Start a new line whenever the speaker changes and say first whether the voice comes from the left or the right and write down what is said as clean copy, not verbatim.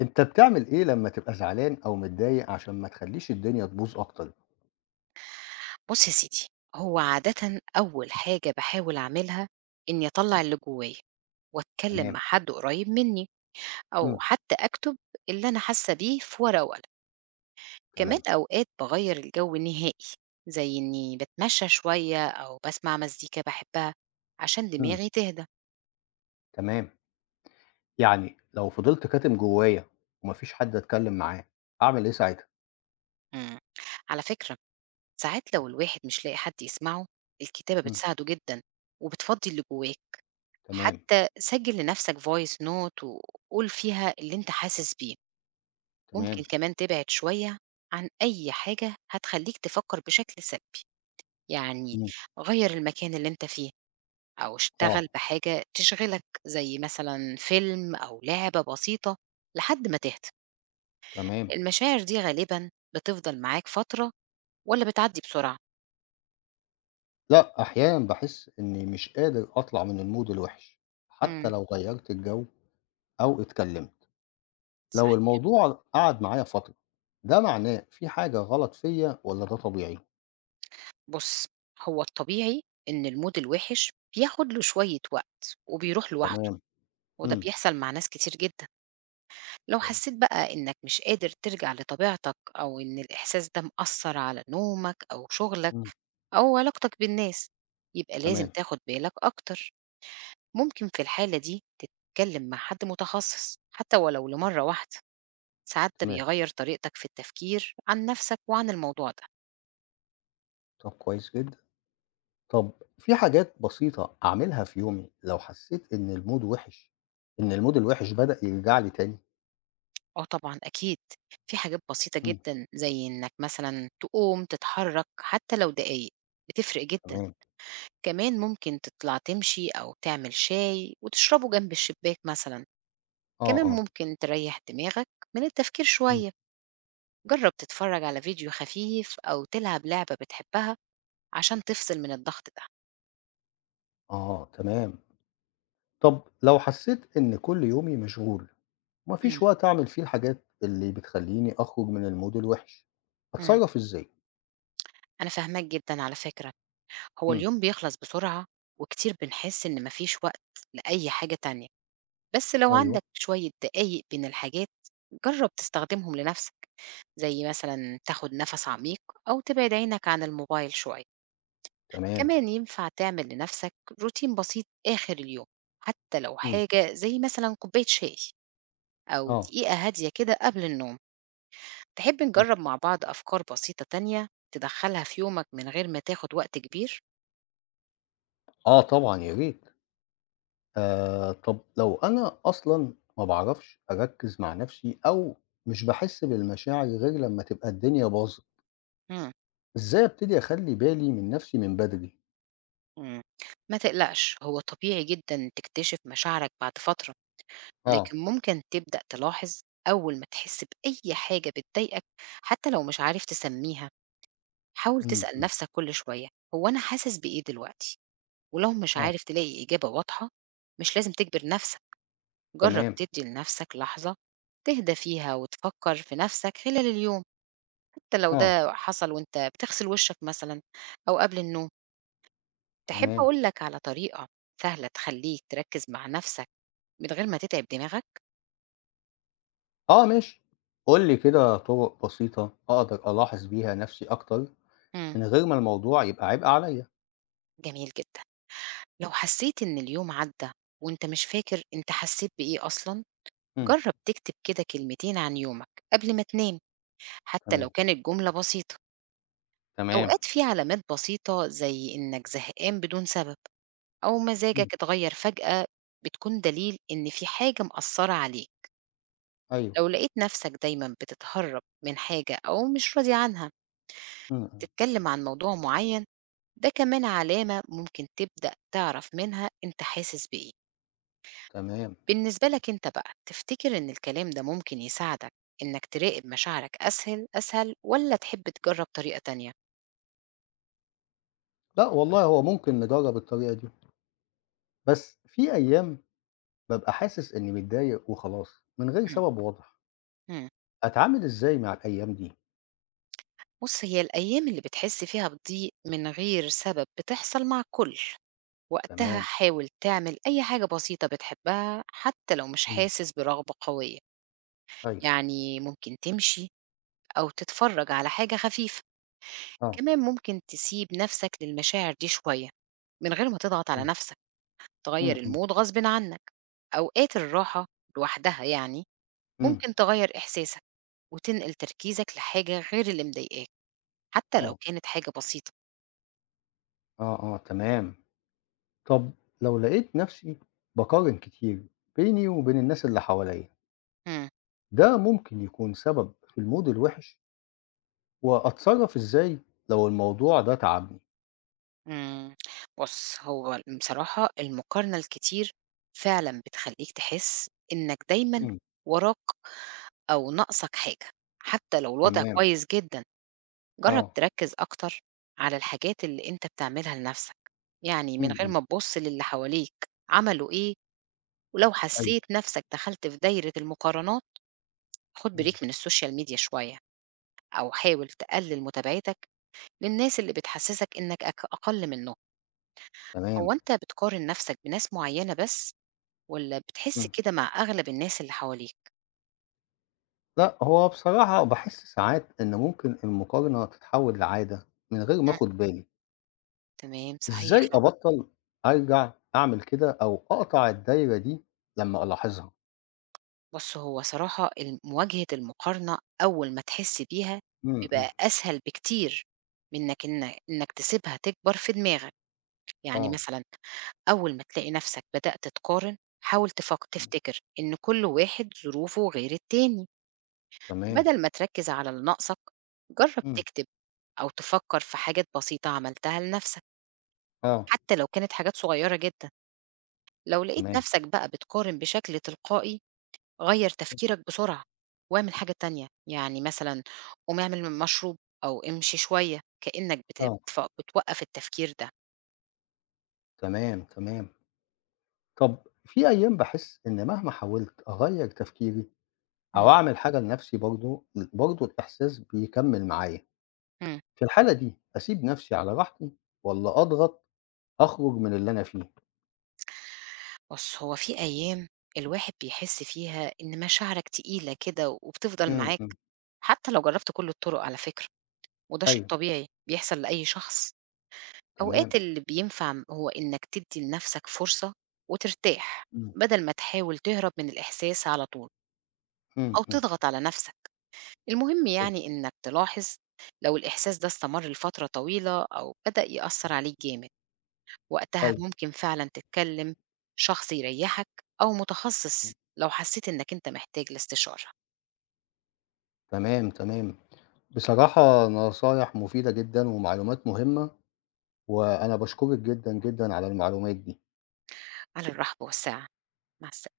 left: أنت بتعمل إيه لمّا تبقى زعلان أو متضايق عشان ما تخلّيش الدنيا تبوظ أكتر؟
right: بُص يا سيدي، هو عادةً أول حاجة باحاول أعملها إنّي أطلّع اللي جوّايا، وأتكلّم
left: تمام.
right: مع حد قريّب منّي أو
left: إمم.
right: حتّى أكتب اللي أنا حاسّة بيه في ورقة وقلم. كمان
left: تمام.
right: أوقات باغيّر الجو نهائي، زي إنّي باتمشّى شوية أو باسمع مزيكا باحبّها عشان
left: إمم.
right: دماغي تهدى.
left: تمام. يعني لو فضلت كاتم جوايا وما فيش حد أتكلم معاه، أعمل إيه ساعتها؟
right: إمم، على فكرة، ساعات لو الواحد مش لاقي حد يسمعه، الكتابة
left: إمم.
right: بتساعده جدًا وبتفضّي اللي جوّاه.
left: تمام.
right: حتى سجل لنفسك voice note وقول فيها اللي أنت حاسس بيه. ممكن
left: تمام.
right: كمان تبعد شوية عن أي حاجة هتخلّيك تفكّر بشكل سلبي، يعني
left: إمم.
right: غيّر المكان اللي أنت فيه أو اشتغل
left: آه.
right: بحاجة تشغلك زي مثلًا فيلم أو لعبة بسيطة لحد ما تهدا.
left: تمام.
right: المشاعر دي غالبًا بتفضل معاك فترة والّا بتعدّي بسرعة؟
left: لأ، أحيانًا باحس إني مش قادر أطلع من الmood الوحِش، حتى
right: إمم،
left: لو غيّرت الجو أو اتكلمت. لو
right: صحيح.
left: الموضوع قعد معايا فترة، ده معناه في حاجة غلط فيّا والّا ده طبيعي؟
right: بُص، هو الطبيعي إن الmood الوِحِش بياخد له شوية وقت وبيروح لوحده.
left: تمام.
right: وده
left: إمم.
right: بيحصل مع ناس كتير جدًا. لو
left: كويس.
right: حسيت بقى إنك مش قادر ترجع لطبيعتك أو إن الإحساس ده مأثّر على نومك أو شغلك
left: إمم.
right: أو علاقتك بالناس، يبقى لازم
left: تمام.
right: تاخد بالك أكتر. ممكن في الحالة دي تتكلم مع حد متخصص حتى ولو لمرة واحدة، ساعات ده
left: تمام.
right: بيغيّر طريقتك في التفكير عن نفسك وعن الموضوع ده.
left: طب كويس جدًا. طب في حاجات بسيطة أعملها في يومي لو حسّيت إن الmood وِحِش، إن الmood الوِحِش بدأ يرجع لي تاني؟
right: آه طبعًا أكيد، في حاجات بسيطة
left: إمم.
right: جدًا زي إنك مثلًا تقوم تتحرك حتى لو دقايق، بتفرق جدًا.
left: تمام.
right: كمان ممكن تطلع تمشي أو تعمل شاي وتشربه جنب الشباك مثلا.
left: آه،
right: كمان
left: آه.
right: ممكن تريح دماغك من التفكير
left: إمم.
right: شوية. جرب تتفرج على فيديو خفيف أو تلعب لعبة بتحبها عشان تفصل من الضغط ده.
left: آه، تمام. طب لو حسّيت إن كل يومي مشغول وما
right: مم.
left: فيش وقت أعمل فيه الحاجات اللي بتخلّيني أخرج من الmood الوِحِش،
right: مم.
left: أتصرّف إزاي؟
right: أنا فاهماك جدا على فكرة. هو
left: إمم.
right: اليوم بيخلص بسرعة وكتير بنحس إن مفيش وقت لأي حاجة تانية. بس لو
left: أيوه.
right: عندك شوية دقايق بين الحاجات جرب تستخدمهم لنفسك، زي مثلا تاخد نفس عميق أو تبعد عينك عن الموبايل شوية.
left: تمام.
right: كمان ينفع تعمل لنفسك روتين بسيط آخر اليوم، حتى لو
left: إمم.
right: حاجة زي مثلا كوباية شاي أو
left: آه.
right: دقيقة هادية كده قبل النوم. تحب
left: إمم.
right: نجرب مع بعض أفكار بسيطة تانية تدخلها في يومك من غير ما تاخد وقت كبير؟
left: آه طبعًا، يا ريت. طَب لو أنا أصلًا ما باعرفش أركّز مع نَفْسي أو مش باحس بالمشاعر غير لمّا تبقى الدنيا باظت،
right: مم.
left: إزاي أبتدي أخلّي بالي من نَفْسي من بدري؟
right: مم. ما تقلقش، هو طبيعي جدا تكتشف مشاعرك بعد فترة.
left: آه.
right: لكن ممكن تبدأ تلاحظ أول ما تحس بأي حاجة بتضايقك حتى لو مش عارف تسميها، حاول
left: إمم،
right: تسأل
left: إمم.
right: نفسك كل شوية: هو أنا حاسس بإيه دلوقتي؟ ولو مش
left: آه.
right: عارف تلاقي إجابة واضحة مش لازم تجبر نفسك، جرب
left: تمام.
right: تدي لنفسك لحظة تهدى فيها وتفكر في نفسك خلال اليوم، حتى لو
left: آه.
right: ده حصل وانت بتغسل وشك مثلا أو قبل النوم. تحب
left: تمام.
right: أقولك على طريقة سهلة تخليك تركز مع نفسك من غير ما تتعب دماغك؟
left: آه ماشي. قُل لي كده طُرق بسيطة أقدر ألاحظ بيها نَفْسي أكتر
right: مم.
left: من غير ما الموضوع يبقى عبء عليّا.
right: جميل جدا، لو حسيت ان اليوم عدى وانت مش فاكر انت حسيت بايه اصلا
left: إمم.
right: جرب تكتب كده كلمتين عن يومك قبل ما تنام، حتى لو
left: تمام.
right: كانت جملة بسيطة.
left: تمام.
right: أوقات في علامات بسيطة زي إنك زهقان بدون سبب أو
left: إمم.
right: مزاجك اتغير فجأة بتكون دليل إن في حاجة مأثرة عليك.
left: أيوه.
right: لو لقيت نفسك دايما بتتهرب من حاجة أو مش راضي عنها
left: إمم، إمم.
right: تتكلم عن موضوع معين، ده كمان علامة ممكن تبدأ تعرف منها أنت حاسس بإيه.
left: تمام.
right: بالنسبة لك أنت بقى تفتكر إن الكلام ده ممكن يساعدك إنك تراقب مشاعرك أسهل أسهل، ولا تحب تجرب طريقة تانية؟
left: لأ والله، هو ممكن نجرّب الطريقة دي، بس في أيام بابقى حاسس إني متضايق وخلاص، من غير سبب واضح.
right: مم.
left: أتعامل إزاي مع الأيام دي؟
right: بُص، هي الأيام اللي بتحس فيها بضيق من غير سبب بتحصل مع الكل، وقتها
left: تمام.
right: حاول تعمل أي حاجة بسيطة بتحبها حتى لو مش
left: إمم.
right: حاسس برغبة قوية.
left: أيوه.
right: يعني ممكن تمشي أو تتفرج على حاجة خفيفة.
left: آه.
right: كمان ممكن تسيب نفسك للمشاعر دي شوية من غير ما تضغط على
left: إمم.
right: نفسك،
left: إمم.
right: تغير
left: إمم.
right: المود غصبٍ عنك. أوقات الراحة لوحدها يعني
left: إمم.
right: ممكن تغير إحساسك وتنقل تركيزك لحاجة غير اللي مضايقاك حتى لو
left: آه.
right: كانت حاجة بسيطة.
left: آه. آه. تمام. طب لو لقيت نفسي باقارن كتير بيني وبين الناس اللي حواليّا،
right: إمم.
left: ده ممكن يكون سبب في المود الوحش؟ وأتصرف إزاي لو الموضوع ده تعبني؟
right: إمم. بُص، هو بصراحة المقارنة الكتير فعلًا بتخلّيك تحس إنّك دايمًا
left: إمم.
right: وراك أو ناقصك حاجة، حتّى لو الوضع
left: تمام.
right: كويس جدًا. جرّب
left: آه.
right: تركّز أكتر على الحاجات اللي أنت بتعملها لنَفْسك، يعني من
left: إمم.
right: غير
left: إمم.
right: ما تبُص للي حواليك عملوا إيه. ولو
left: أيوه.
right: حسّيت نَفْسك دخلت في دايرة المقارنات، خُد
left: إمم.
right: بريك من السوشيال ميديا شوية أو حاول تقلِّل متابعتك للناس اللي بتحسّسك إنّك أقَل منّهم.
left: تمام.
right: هو أنت بتقارن نفسك بناس معينة بس، والّا بتحس
left: إمم.
right: كده مع أغلب الناس اللي حواليك؟
left: لأ، هو بصراحة باحس ساعات إن ممكن المقارنة تتحوّل لعادة من غير ما
right: إمم.
left: آخُد بالي.
right: تمام، صحيح
left: إزاي
right: فعلًا.
left: أبطّل أرجع أعمل كده أو أقطع الدايرة دي لمّا ألاحظها؟
right: بُص، هو صراحة مواجهة المقارنة أول ما تحس بيها
left: إمم، إمم.
right: بيبقى أسهل بكتير من إنك تسيبها تكبر في دماغك. يعني
left: آه.
right: مثلًا أول ما تلاقي نفسك بدأت تقارن، حاول
left: إمم.
right: تفتكر إن كل واحد ظروفه غير التاني.
left: تمام.
right: بدل ما تركز على اللي ناقصك، جرب
left: إمم.
right: تكتب أو تفكر في حاجات بسيطة عملتها لنفسك،
left: آه.
right: حتى لو كانت حاجات صغيرة جدًا. لو لقيت
left: تمام.
right: نفْسك بقى بتقارن بشكل تلقائي غيّر تفكيرك بسرعة، واعمل حاجة تانية، يعني مثلًا قوم اعمل مشروب أو امشي شوية، كإنك بت
left: آه.
right: بتف بتوقّف التفكير ده.
left: تمام. تمام. طَب في أيام باحس إن مهما حاولت أغيّر تفكيري أو
right: إمم.
left: أعمل حاجة لنَفْسي برضه برضه الإحساس بيكمّل معايا،
right: إمم.
left: في الحالة دي أسيب نَفْسي على راحتي والّا أضغط أخرج من اللي أنا فيه؟
right: بُص، هو في أيام الواحد بيحس فيها إن مشاعرك تقيلة كده وبتفضل
left: إمم، إمم.
right: معاك، حتى لو جرّبت كل الطرق على فكرة، وده شيء
left: أيوه،
right: طبيعي بيحصل لأي شخص.
left: تمام.
right: أوقات اللي بينفع هو إنك تدّي لنفسك فرصة وترتاح،
left: إمم.
right: بدل ما تحاول تهرب من الإحساس على طول
left: إمم،
right: أو
left: إمم.
right: تضغط على نفسك. المهم
left: أيوه،
right: يعني إنك تلاحظ لو الإحساس ده استمر لفترة طويلة أو بدأ يأثّر عليك جامد، وقتها
left: أيوه.
right: ممكن فعلًا تتكلم شخص يريّحك أو متخصص
left: إمم.
right: لو حسّيت إنك أنت محتاج لاستشارة.
left: تمام، تمام. بصراحة نصايح مفيدة جدًا ومعلومات مهمة، وأنا باشكرِك جدًا، جدًا على المعلومات دي.
right: على الرحب والسعة، مع السلامة.